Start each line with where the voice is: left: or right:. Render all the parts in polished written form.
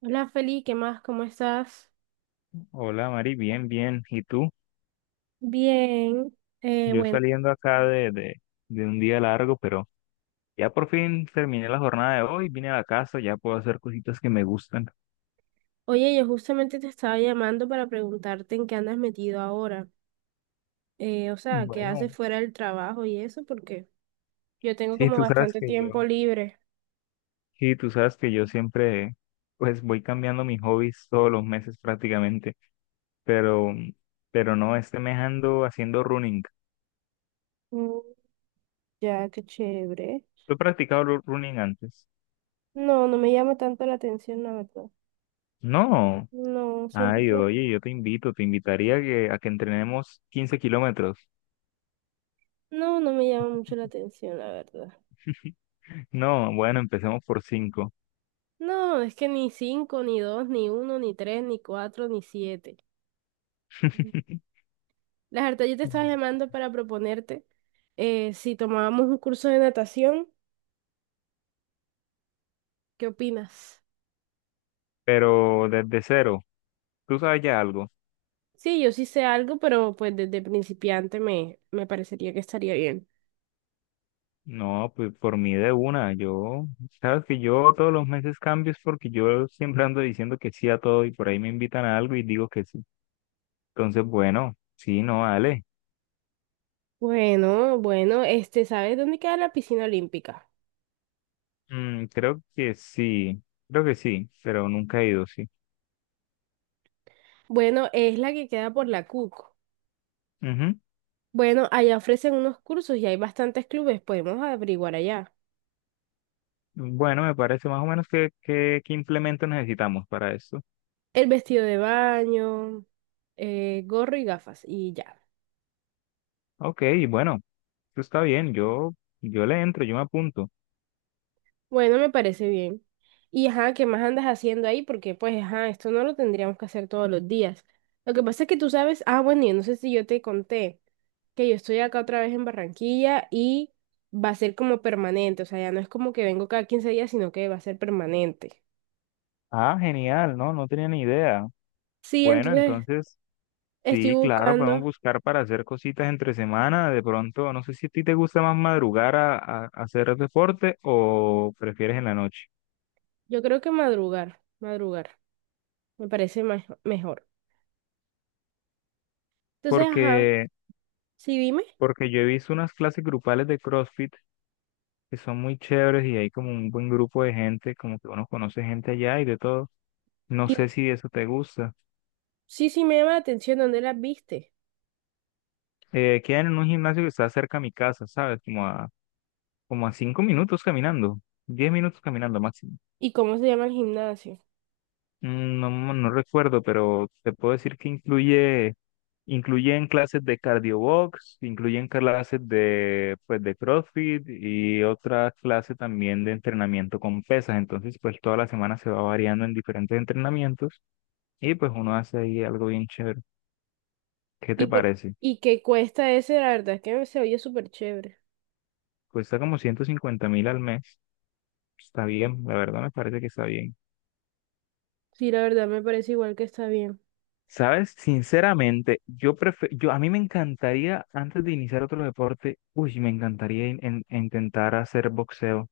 right: Hola Feli, ¿qué más? ¿Cómo estás?
left: Hola Mari, bien, bien. ¿Y tú?
right: Bien.
left: Yo
right: Bueno,
left: saliendo acá de un día largo, pero ya por fin terminé la jornada de hoy, vine a la casa, ya puedo hacer cositas que me gustan.
right: oye, yo justamente te estaba llamando para preguntarte en qué andas metido ahora. O sea, ¿qué
left: Bueno,
right: haces fuera del trabajo y eso? Porque yo tengo
left: sí,
right: como
left: tú sabes
right: bastante
left: que yo,
right: tiempo libre.
left: sí, tú sabes que yo siempre, pues voy cambiando mis hobbies todos los meses prácticamente, pero, pero no, este mes ando haciendo running.
right: Mm, ya, qué chévere.
left: ¿Tú has practicado running antes?
right: No, no me llama tanto la atención, la verdad.
left: No.
right: No, siento
left: Ay,
right: que
left: oye, yo te invito, te invitaría a a que entrenemos 15 kilómetros.
right: no, no me llama mucho la atención, la verdad.
left: No, bueno, empecemos por cinco.
right: No, es que ni cinco, ni dos, ni uno, ni tres, ni cuatro, ni siete. La verdad, yo te estaba llamando para proponerte si tomábamos un curso de natación, ¿qué opinas?
left: Pero desde cero, ¿tú sabes ya algo?
right: Sí, yo sí sé algo, pero pues desde principiante me parecería que estaría bien.
left: No, pues por mí de una. Yo, sabes que yo todos los meses cambio es porque yo siempre ando diciendo que sí a todo y por ahí me invitan a algo y digo que sí. Entonces, bueno, sí, no, dale.
right: Bueno, bueno, este, ¿sabes dónde queda la piscina olímpica?
left: Mm, creo que sí, pero nunca he ido, sí.
right: Bueno, es la que queda por la CUC.
left: Ujú.
right: Bueno, allá ofrecen unos cursos y hay bastantes clubes, podemos averiguar allá.
left: Bueno, me parece más o menos qué implemento necesitamos para esto.
right: El vestido de baño, gorro y gafas y ya.
left: Ok, bueno. Pues está bien, yo le entro, yo me apunto.
right: Bueno, me parece bien. Y ajá, ¿qué más andas haciendo ahí? Porque pues ajá, esto no lo tendríamos que hacer todos los días. Lo que pasa es que tú sabes, ah, bueno, yo no sé si yo te conté que yo estoy acá otra vez en Barranquilla y va a ser como permanente, o sea, ya no es como que vengo cada 15 días, sino que va a ser permanente.
left: Ah, genial, no, no tenía ni idea.
right: Sí,
left: Bueno,
right: entonces
left: entonces,
right: estoy
left: sí, claro, podemos
right: buscando,
left: buscar para hacer cositas entre semana. De pronto, no sé si a ti te gusta más madrugar a hacer deporte o prefieres en la noche.
right: yo creo que madrugar, madrugar, me parece mejor. Entonces, ajá,
left: Porque,
right: sí, dime.
left: porque yo he visto unas clases grupales de CrossFit que son muy chéveres y hay como un buen grupo de gente, como que uno conoce gente allá y de todo. No sé si eso te gusta.
right: Sí, sí, me llama la atención dónde las viste
left: Quedan en un gimnasio que está cerca a mi casa, ¿sabes? Como a 5 minutos caminando, 10 minutos caminando máximo.
right: y cómo se llama el gimnasio.
left: Mm, no, no recuerdo, pero te puedo decir que incluyen clases de cardio box, incluyen clases de, pues, de CrossFit y otra clase también de entrenamiento con pesas. Entonces, pues toda la semana se va variando en diferentes entrenamientos y pues uno hace ahí algo bien chévere. ¿Qué
right: Y
left: te
right: por
left: parece?
right: y qué cuesta ese, la verdad es que se oye súper chévere.
left: Cuesta como 150.000 al mes. Está bien, la verdad me parece que está bien.
right: Sí, la verdad me parece igual que está bien.
left: Sabes, sinceramente, yo a mí me encantaría antes de iniciar otro deporte, uy, me encantaría intentar hacer boxeo.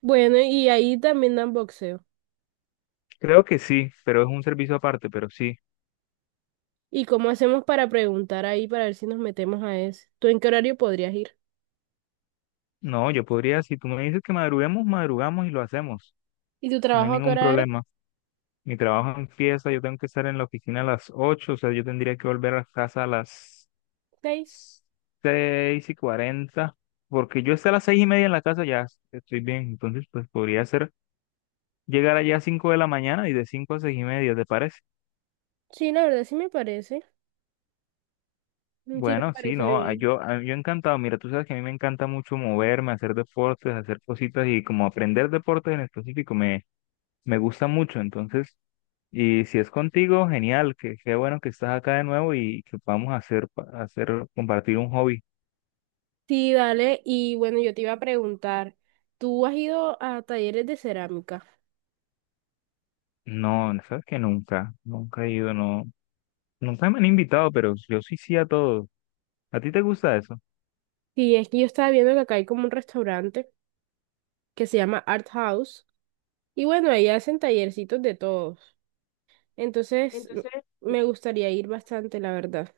right: Bueno, y ahí también dan boxeo.
left: Creo que sí, pero es un servicio aparte, pero sí.
right: ¿Y cómo hacemos para preguntar ahí para ver si nos metemos a ese? ¿Tú en qué horario podrías ir?
left: No, yo podría, si tú me dices que madruguemos, madrugamos y lo hacemos.
right: ¿Y tu
left: No hay
right: trabajo a qué
left: ningún
right: hora es?
left: problema. Mi trabajo empieza, yo tengo que estar en la oficina a las 8, o sea, yo tendría que volver a casa a las
right: ¿Seis?
left: 6:40, porque yo hasta las 6:30 en la casa ya estoy bien, entonces pues podría hacer llegar allá a 5 de la mañana y de 5:00 a 6:30, ¿te parece?
right: Sí, la verdad sí me parece. Mm, sí, me
left: Bueno, sí,
right: parece
left: no,
right: bien.
left: yo encantado. Mira, tú sabes que a mí me encanta mucho moverme, hacer deportes, hacer cositas y como aprender deportes en específico me, me gusta mucho. Entonces, y si es contigo, genial, que qué bueno que estás acá de nuevo y que podamos hacer, compartir un hobby.
right: Sí, dale. Y bueno, yo te iba a preguntar, ¿tú has ido a talleres de cerámica?
left: No, sabes que nunca, nunca he ido, no, nunca me han invitado, pero yo sí sí a todo. ¿A ti te gusta eso?
right: Sí, es que yo estaba viendo que acá hay como un restaurante que se llama Art House. Y bueno, ahí hacen tallercitos de todos. Entonces,
left: Entonces,
right: me gustaría ir bastante, la verdad.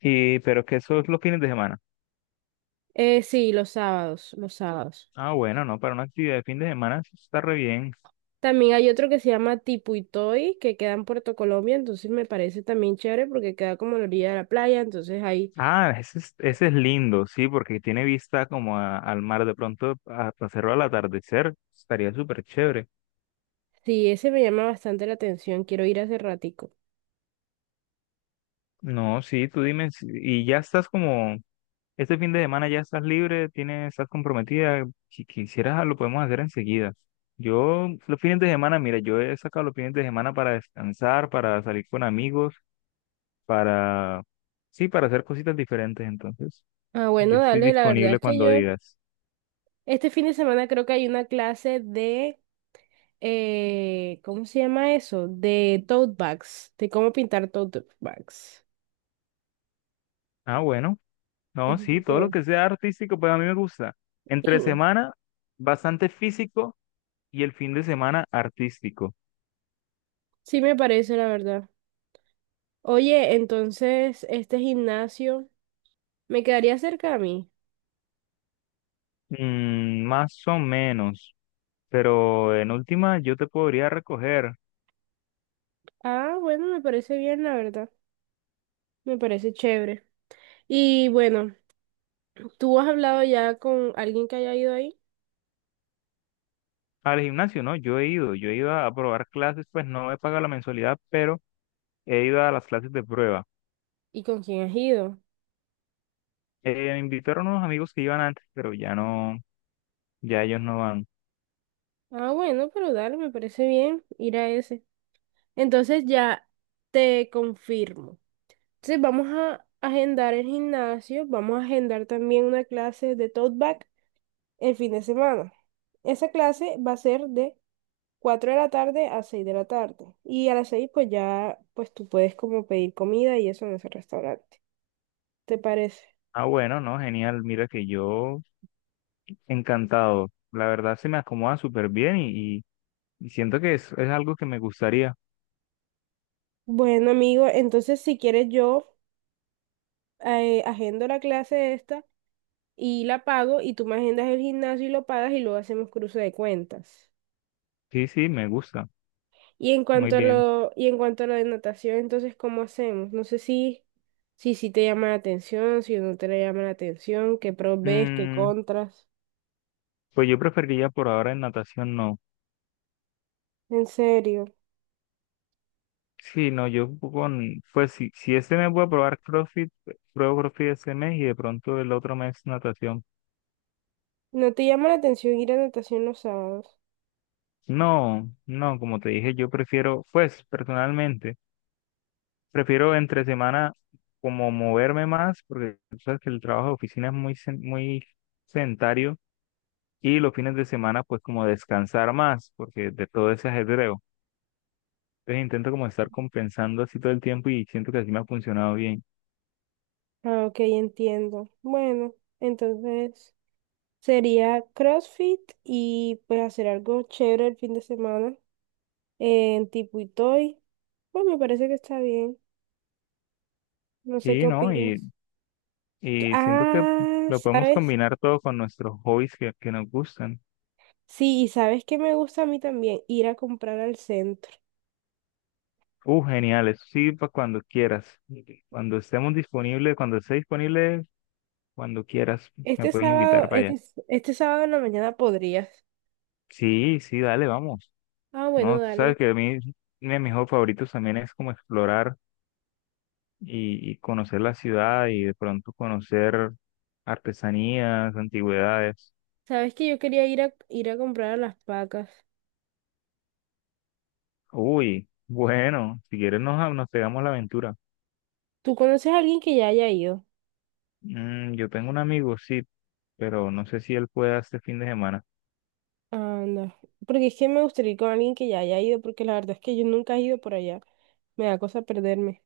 left: y, pero que eso es los fines de semana.
right: Sí, los sábados, los sábados.
left: Ah, bueno, no, para una actividad de fin de semana sí está re bien.
right: También hay otro que se llama Tipuitoy, que queda en Puerto Colombia, entonces me parece también chévere porque queda como a la orilla de la playa, entonces ahí,
left: Ah, ese es lindo, sí, porque tiene vista como al mar de pronto, a hacerlo al atardecer, estaría súper chévere.
right: sí, ese me llama bastante la atención, quiero ir hace ratico.
left: No, sí, tú dime, y ya estás como, este fin de semana ya estás libre, tienes, estás comprometida, si quisieras lo podemos hacer enseguida. Yo, los fines de semana, mira, yo he sacado los fines de semana para descansar, para salir con amigos, para, sí, para hacer cositas diferentes, entonces,
right: Ah, bueno,
left: yo estoy
right: dale, la verdad es
left: disponible
right: que
left: cuando
right: yo,
left: digas.
right: este fin de semana creo que hay una clase de ¿cómo se llama eso? De tote bags, de cómo pintar tote bags.
left: Ah, bueno. No, sí,
right: Ujú.
left: todo lo
right: Sí.
left: que sea artístico, pues a mí me gusta.
right: Sí,
left: Entre semana, bastante físico y el fin de semana, artístico.
right: sí me parece, la verdad. Oye, entonces, este gimnasio me quedaría cerca a mí.
left: Mm, más o menos. Pero en última, yo te podría recoger
right: Ah, bueno, me parece bien, la verdad. Me parece chévere. Y bueno, ¿tú has hablado ya con alguien que haya ido ahí?
left: al gimnasio, ¿no? Yo he ido a probar clases, pues no he pagado la mensualidad, pero he ido a las clases de prueba.
right: ¿Y con quién has ido?
left: Me invitaron unos amigos que iban antes, pero ya no, ya ellos no van.
right: Ah, bueno, pero dale, me parece bien ir a ese. Entonces ya te confirmo. Entonces vamos a agendar el gimnasio, vamos a agendar también una clase de tote bag el fin de semana. Esa clase va a ser de 4 de la tarde a 6 de la tarde. Y a las 6 pues ya pues tú puedes como pedir comida y eso en ese restaurante. ¿Te parece?
left: Ah, bueno, no, genial. Mira que yo encantado. La verdad se me acomoda súper bien. Y siento que es algo que me gustaría.
right: Bueno, amigo, entonces si quieres yo agendo la clase esta y la pago y tú me agendas el gimnasio y lo pagas y luego hacemos cruce de cuentas.
left: Sí, sí, me gusta.
right: Y en
left: Muy
right: cuanto a
left: bien.
right: lo, y en cuanto a la de natación, entonces, ¿cómo hacemos? No sé si te llama la atención, si no te llama la atención, qué pros ves, qué
left: Mm,
right: contras.
left: pues yo preferiría por ahora en natación no.
right: En serio,
left: Sí, no, yo con, pues si este mes voy a probar CrossFit, pruebo CrossFit este mes y de pronto el otro mes natación.
right: ¿no te llama la atención ir a natación los sábados?
left: No, no, como te dije, yo prefiero, pues personalmente, prefiero entre semana como moverme más, porque tú sabes que el trabajo de oficina es muy, muy sedentario y los fines de semana pues como descansar más, porque de todo ese ajedreo. Entonces intento como estar compensando así todo el tiempo y siento que así me ha funcionado bien.
right: Ah, ok, entiendo. Bueno, entonces sería CrossFit y pues hacer algo chévere el fin de semana en tipo Itoy. Pues me parece que está bien. No sé qué
left: Sí, ¿no?
right: opinas. Que-
left: Y siento que
right: Ah,
left: lo podemos
right: ¿sabes?
left: combinar todo con nuestros hobbies que nos gustan.
right: Sí, y sabes que me gusta a mí también ir a comprar al centro.
left: Genial, eso sí, para cuando quieras. Cuando estemos disponibles, cuando esté disponible, cuando quieras, me
right: Este
left: puedes
right: sábado,
left: invitar para allá.
right: este sábado en la mañana podrías.
left: Sí, sí, dale, vamos.
right: Ah, bueno,
left: No, tú sabes
right: dale.
left: que a mí, uno de mis hobbies favoritos también es como explorar y conocer la ciudad y de pronto conocer artesanías, antigüedades.
right: Sabes que yo quería ir a comprar a las pacas.
left: Uy, bueno, si quieres nos pegamos la aventura.
right: ¿Tú conoces a alguien que ya haya ido?
left: Mm, yo tengo un amigo, sí, pero no sé si él puede este fin de semana.
right: Anda. Porque es que me gustaría ir con alguien que ya haya ido, porque la verdad es que yo nunca he ido por allá. Me da cosa perderme.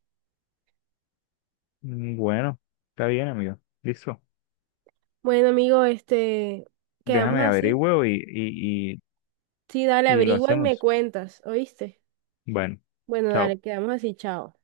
left: Mm, bueno, está bien, amigo. Listo.
right: Bueno, amigo, este, quedamos
left: Déjame
right: así.
left: averiguo
right: Sí, dale,
left: y lo
right: averigua y me
left: hacemos.
right: cuentas, ¿oíste?
left: Bueno,
right: Bueno, dale,
left: chao.
right: quedamos así, chao.